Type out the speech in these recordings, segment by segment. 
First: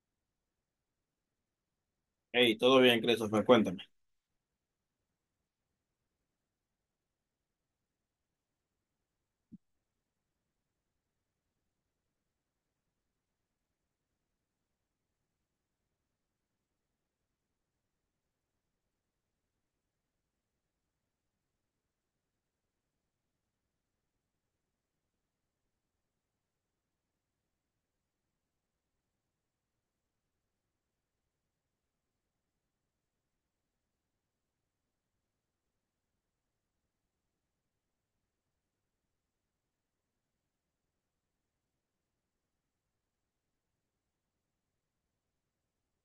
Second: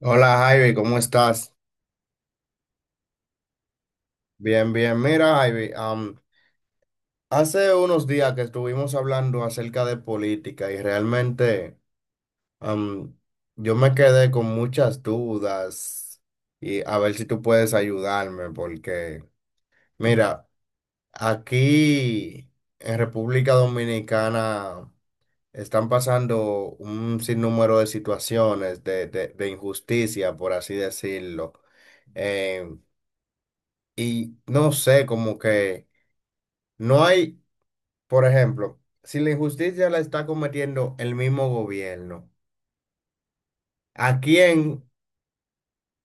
Hola Javi, ¿cómo estás? Hey, todo bien, Christopher, cuéntame. Bien, bien. Mira, Javi, hace unos días que estuvimos hablando acerca de política y realmente am, yo me quedé con muchas dudas, y a ver si tú puedes ayudarme porque, mira, aquí en República Dominicana están pasando un sinnúmero de situaciones de injusticia, por así decirlo. Em, y no sé, como que no hay, por ejemplo, si la injusticia la está cometiendo el mismo gobierno, ¿a quién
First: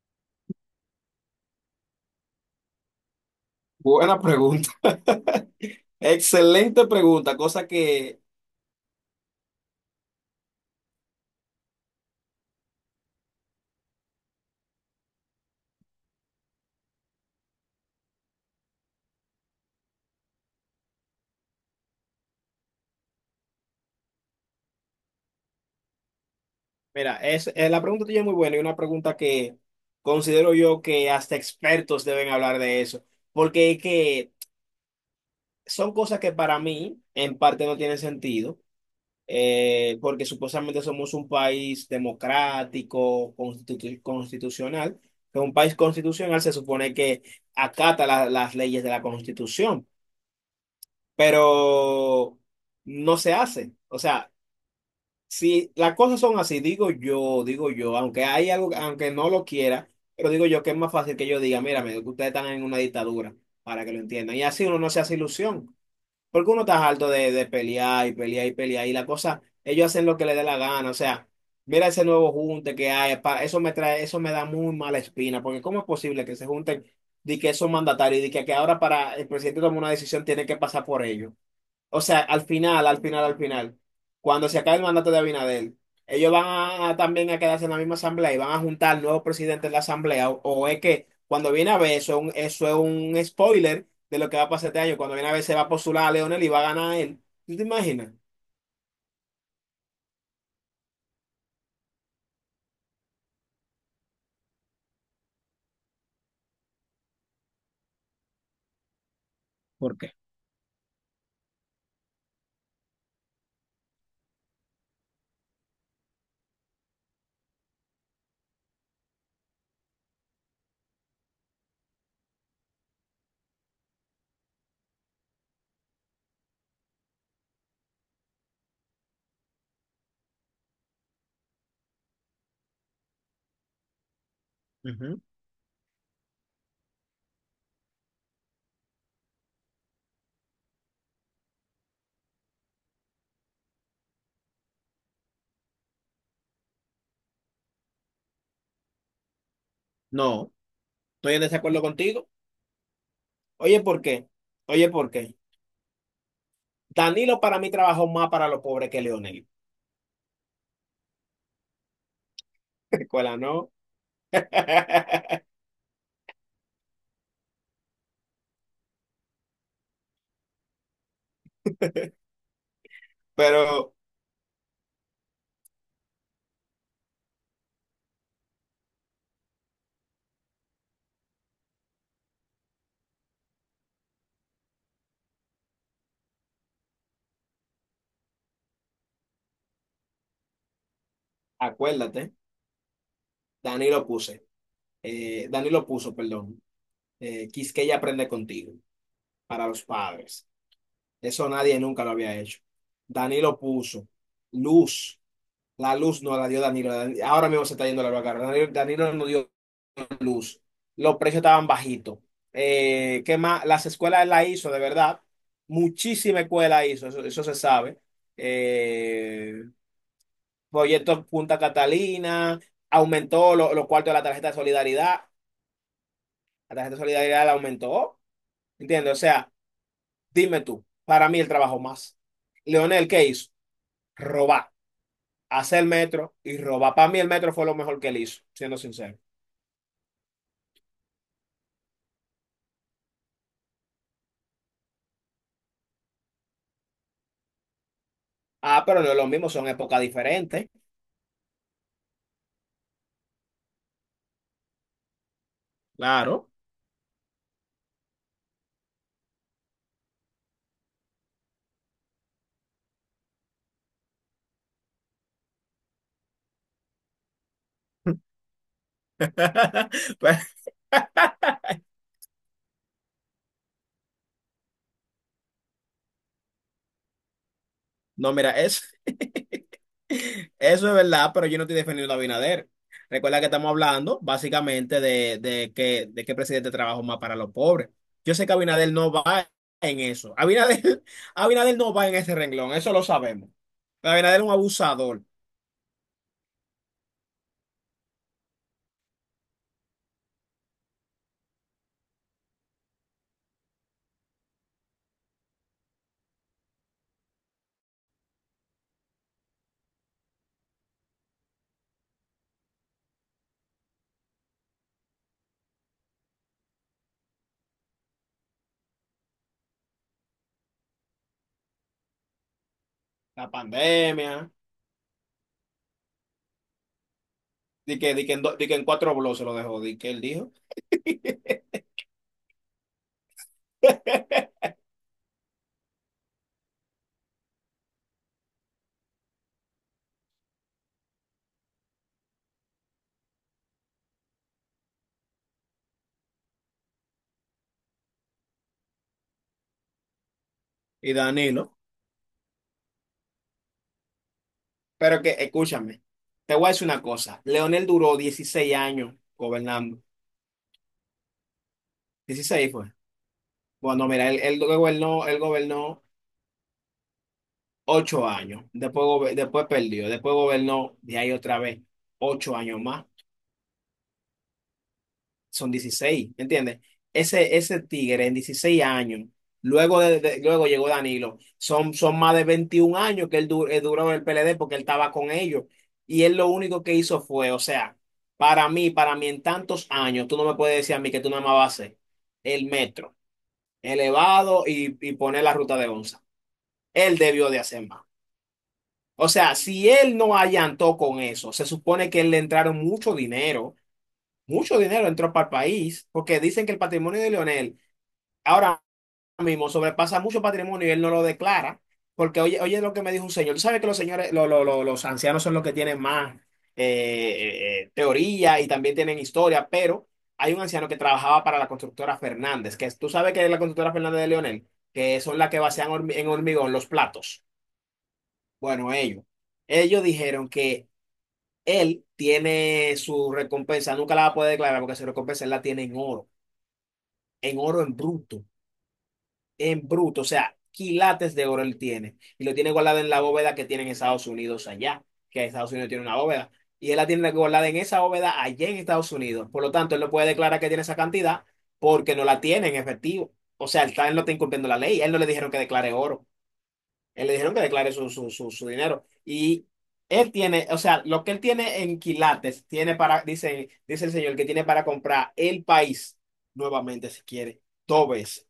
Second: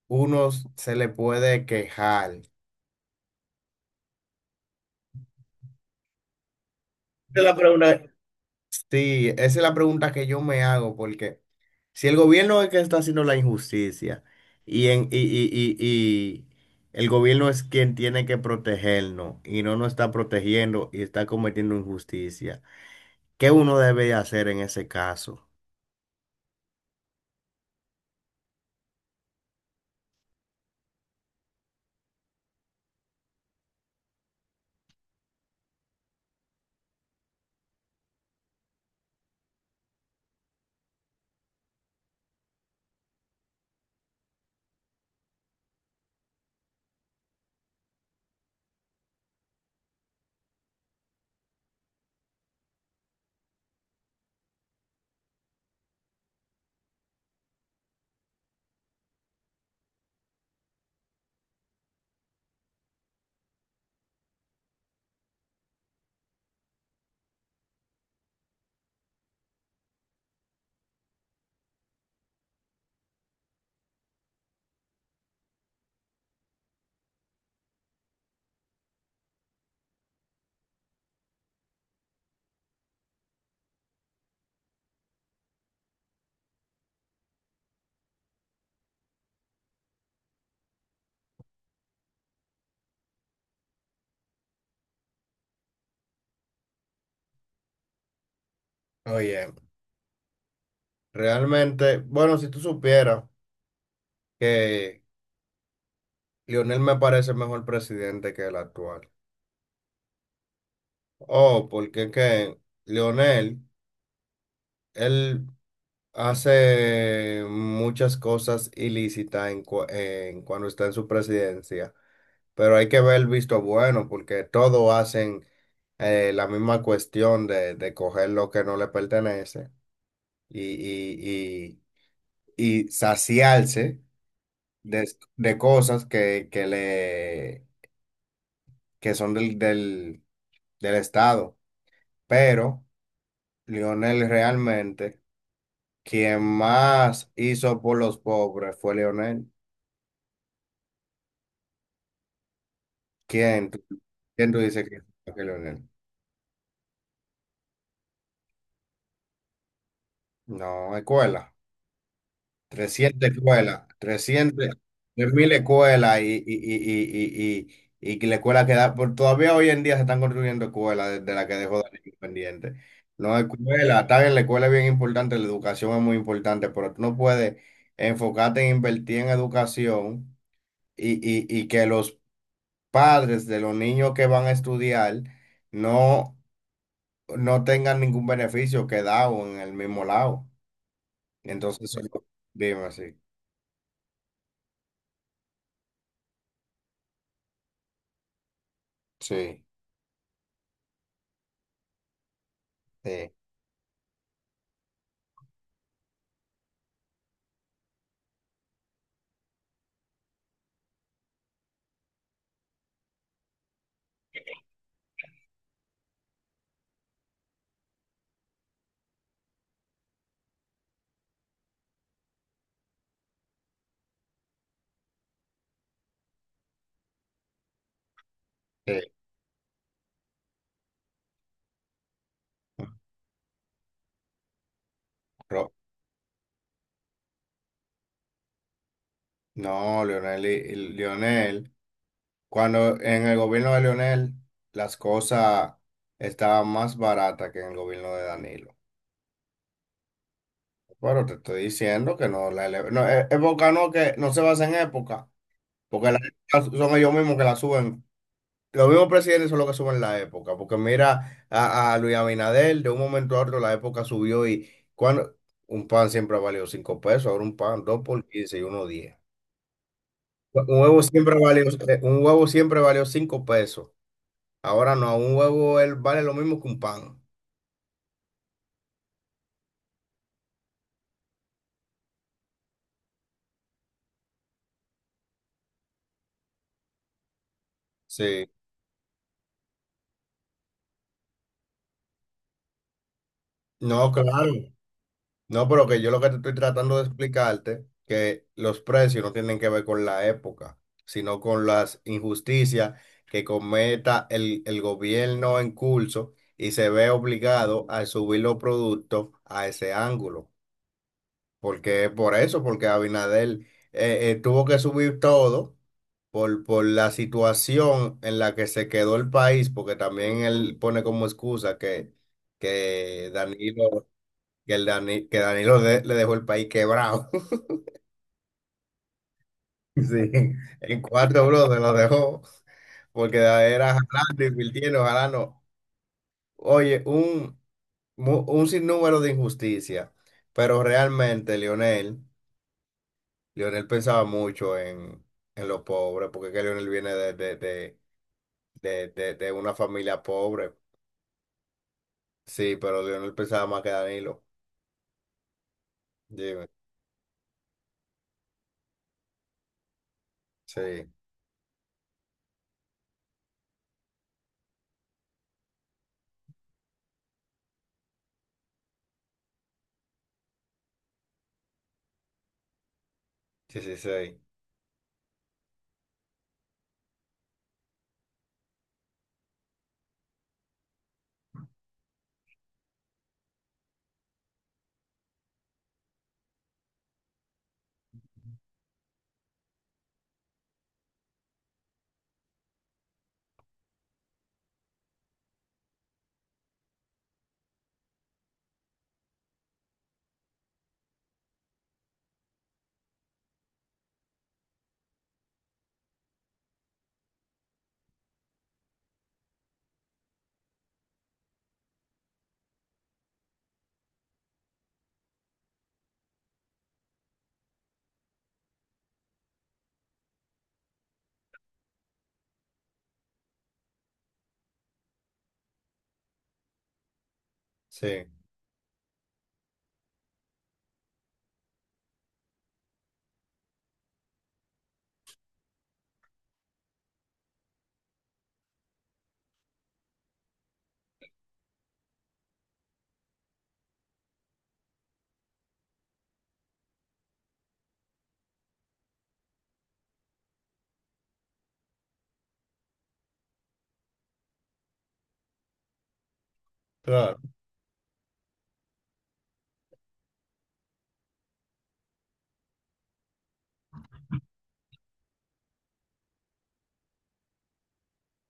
uno se le puede quejar? Esa Buena pregunta. Excelente pregunta, la cosa pregunta. que, Sí, esa es la pregunta que yo me hago, porque si el gobierno es el que está haciendo la injusticia y, en, y, y el gobierno es quien tiene que protegernos y no nos está protegiendo y está cometiendo injusticia, ¿qué uno debe hacer en ese caso? mira, es, eh, la pregunta tuya es muy buena, y una pregunta que considero yo que hasta expertos deben hablar de eso, porque es que son cosas que para mí en parte no tienen sentido, porque supuestamente somos un país democrático, constitucional, que un país constitucional se supone que acata las leyes de la Constitución. Pero no se hace. O sea, si las cosas son así, digo yo, aunque hay algo, aunque no lo quiera, pero digo yo que es más fácil que yo diga, mira, que ustedes están en una dictadura, para que lo entiendan. Y así uno no se hace ilusión, porque uno está harto de pelear y pelear y pelear, y la cosa, ellos hacen lo que les dé la gana, o sea. Mira ese nuevo junte que hay, eso me trae, eso me da muy mala espina, porque ¿cómo es posible que se junten de que son mandatarios y de que ahora para el presidente tomar una decisión tiene que pasar por ellos? O sea, al final, cuando se acabe el mandato de Abinader, ellos van a también a quedarse en la misma asamblea, y van a juntar nuevos presidentes de la asamblea. O es que cuando viene a ver, eso, eso es un spoiler de lo que va a pasar este año. Cuando viene a ver, se va a postular a Leonel y va a ganar él. ¿Tú te imaginas? Oye, realmente, bueno, si tú supieras. Que Lionel me parece mejor presidente que el actual. ¿Por qué? Oh, porque es que Lionel, él hace muchas cosas ilícitas en, cu- en cuando está en su presidencia, pero hay que ver el visto bueno, porque todos hacen la misma cuestión de coger lo que no le pertenece y, y, y saciarse de, de cosas que, que son del Estado. Pero Lionel realmente, quien más hizo por los pobres fue Lionel. No, estoy en desacuerdo contigo. ¿Quién? Oye, ¿por qué? ¿Quién tú dices Oye, que hizo ¿por más qué? que Lionel? Danilo, para mí, trabajó más para los pobres que Leonel. No, escuela. trescientas Escuela, ¿no? escuelas, trescientas, tres mil escuelas y que la escuela queda, todavía hoy en día se están construyendo escuelas desde la que dejó Daniel pendiente. No, Pero escuela, está bien, la escuela es bien importante, la educación es muy importante, pero tú no puedes enfocarte en invertir en educación y que los padres de los niños que van a estudiar no, no tengan ningún beneficio quedado en el mismo lado. Entonces, acuérdate, dime así. Danilo puse, Danilo puso, perdón. Quisqueya aprende contigo, Sí, para los padres. Eso nadie nunca lo había hecho. sí, Danilo puso luz. La luz no la dio Danilo. Ahora mismo se está yendo la luz acá. Danilo no dio luz. Los precios estaban bajitos. ¿Qué más? Las escuelas él la hizo, de verdad. Muchísima escuela hizo, eso se sabe. Eh, proyecto Punta Catalina, aumentó los cuartos de la tarjeta de solidaridad. La tarjeta de solidaridad la aumentó. sí. ¿Entiendes? O sea. Dime tú, para mí el trabajo más. Leonel, ¿qué hizo? Robar, Ro- hacer metro y robar. Para mí el metro fue lo mejor que él hizo, siendo sincero. No, Leonel, y Leonel, cuando en el gobierno de Leonel las cosas estaban más baratas que en el gobierno de Danilo. Ah, pero no es lo mismo, son épocas diferentes. Pero te estoy diciendo que no, no, época no, que no se basa en época, porque las Claro. son ellos mismos que la suben. Los mismos presidentes son los que suben la época, porque mira a Luis Abinader, de un momento a otro la época subió, y cuando un pan siempre ha valido 5 pesos, ahora un pan dos por 15 y uno 10. Pues, Un huevo siempre valió 5 pesos. Ahora no, un huevo él vale lo mismo que un pan. no, eso es verdad, pero yo no estoy defendiendo a Abinader. Recuerda que estamos hablando básicamente de qué presidente trabaja más para los pobres. Yo sé Sí. que Abinader no va en eso. Abinader, Abinader no va en ese renglón, eso lo sabemos. No, Abinader es un claro. abusador. No, pero que yo lo que te estoy tratando de explicarte, que los precios no tienen que ver con la época, sino con las injusticias que cometa el gobierno en curso y se ve obligado a subir los productos a ese ángulo. Porque es por eso, porque Abinader tuvo que subir todo por la situación en la que se quedó el país, porque también él pone como excusa que La Danilo pandemia. que, el Dani- que Danilo le dejó el país quebrado. Di que en cuatro blogs se lo dejó, di que él Sí, dijo. en cuatro bloques lo dejó, porque era jalando, invirtiendo, jalando. Oye, un sinnúmero de injusticia. Pero realmente Lionel, Lionel pensaba mucho en los pobres, porque es que Lionel viene de una familia pobre. Y Danilo. Sí, pero Lionel pensaba más que Danilo. Pero que, escúchame, te voy Dime. a decir una cosa. Leonel duró 16 años gobernando. Sí, Dieciséis fue. Bueno, mira, él gobernó 8 años. Después, después perdió. Después gobernó de ahí otra vez 8 años más. sí, sí, sí. Son 16, ¿me entiendes? Ese tigre en 16 años, luego, luego llegó Danilo, son más de 21 años que él, él duró en el PLD porque él estaba con ellos. Y él lo único que hizo fue, o sea, para mí en tantos años, tú no me puedes decir a mí que tú nada más vas a hacer el metro elevado y poner la ruta de onza. Él debió de hacer más. O sea, si él no allantó con eso, se supone que él le entraron mucho dinero, mucho dinero entró para el país, porque dicen que el patrimonio de Leonel ahora mismo sobrepasa mucho patrimonio y él no lo declara, porque oye, oye lo que me dijo un señor, tú sabes que los señores, los ancianos son los que tienen más teoría y también tienen historia, pero hay un anciano que trabajaba para la constructora Fernández, tú sabes que es la constructora Fernández de Leonel, que son las que vacían en hormigón los platos. Sí, Bueno, ellos dijeron que él tiene su recompensa, nunca la va a poder declarar porque su recompensa él la tiene en oro, en oro en bruto. En bruto, o sea, quilates de oro él tiene. Y lo tiene guardado en la bóveda que tiene en Estados Unidos allá, que Estados Unidos tiene una bóveda. Y él la tiene guardada en esa bóveda allá en Estados Unidos. Por lo tanto, él no puede declarar que tiene esa cantidad porque no la tiene en efectivo. O sea, él no está incumpliendo la ley. A él no le dijeron que declare oro. A él le claro. dijeron que declare su dinero. Y él tiene, o sea, lo que él tiene en quilates, tiene para, dice el señor, que tiene para comprar el país nuevamente si quiere, dos veces,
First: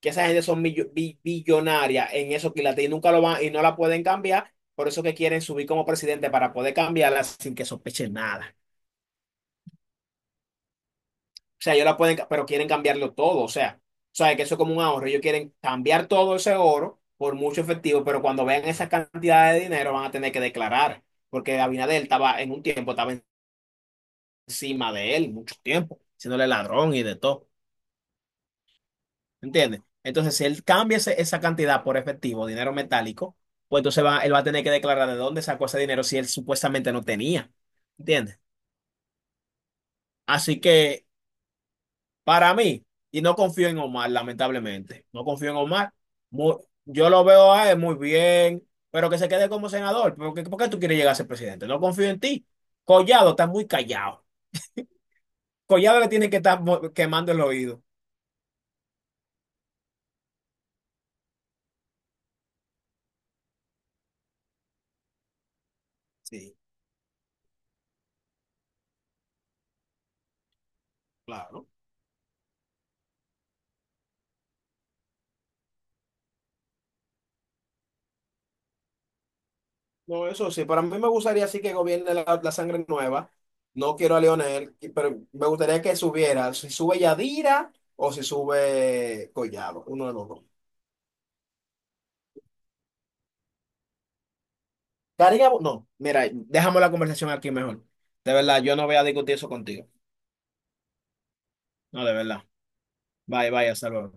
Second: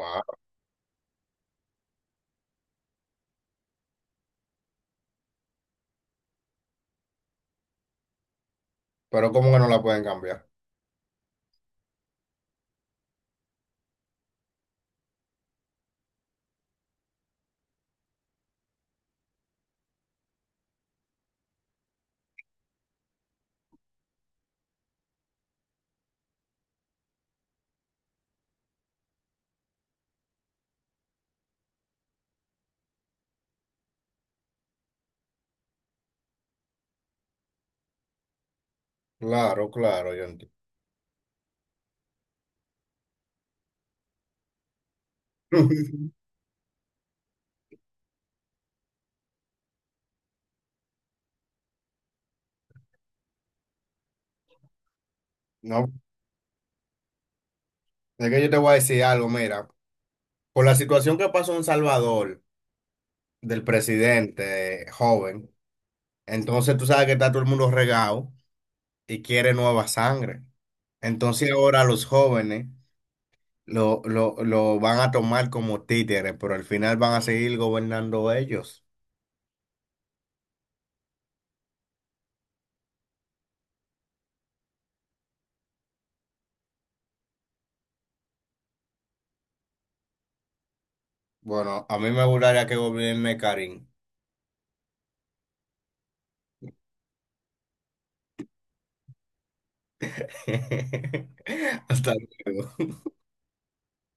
que esa gente son billonarias en eso, que y nunca lo van y no la pueden cambiar, por eso que quieren subir como presidente para poder cambiarla sin que sospechen nada. Pero ¿cómo que no la pueden cambiar? O sea, ellos la pueden, ca- pero quieren cambiarlo todo, o sea, que eso es como un ahorro, ellos quieren cambiar todo ese oro por mucho efectivo, pero cuando vean esa cantidad de dinero van a tener que declarar, porque Abinader estaba en un tiempo, estaba encima de él mucho tiempo, siéndole ladrón y de todo. ¿Entiendes? Entonces, si él cambia esa cantidad por efectivo, dinero metálico, pues entonces él va a tener que declarar de dónde sacó ese dinero si él supuestamente no tenía. ¿Entiendes? Claro, claro, yo entiendo. Así que, para mí, y no confío en Omar, lamentablemente, no confío en Omar. Mu- yo lo veo a él muy bien, pero que se quede como senador. Por qué tú quieres llegar a ser presidente? No confío en ti. Collado está muy callado. No, Collado le tiene que estar quemando el oído. es que yo te voy a decir algo, mira, por la situación que pasó en Salvador del presidente joven, Sí, entonces tú sabes que está todo el mundo regado y quiere nueva sangre. Entonces claro. ahora los jóvenes lo van a tomar como títeres, pero al final van a seguir gobernando ellos. No, eso sí, para mí me gustaría sí que gobierne la sangre nueva. No quiero a Leonel, pero me gustaría que subiera, si sube Yadira o si sube Collado, uno de los dos. Bueno, a mí me gustaría que gobierne Karim. Karina, no, mira, dejamos la conversación aquí mejor. De verdad, yo no voy a discutir eso contigo. No, de Hasta verdad. luego. Bye, bye, hasta luego.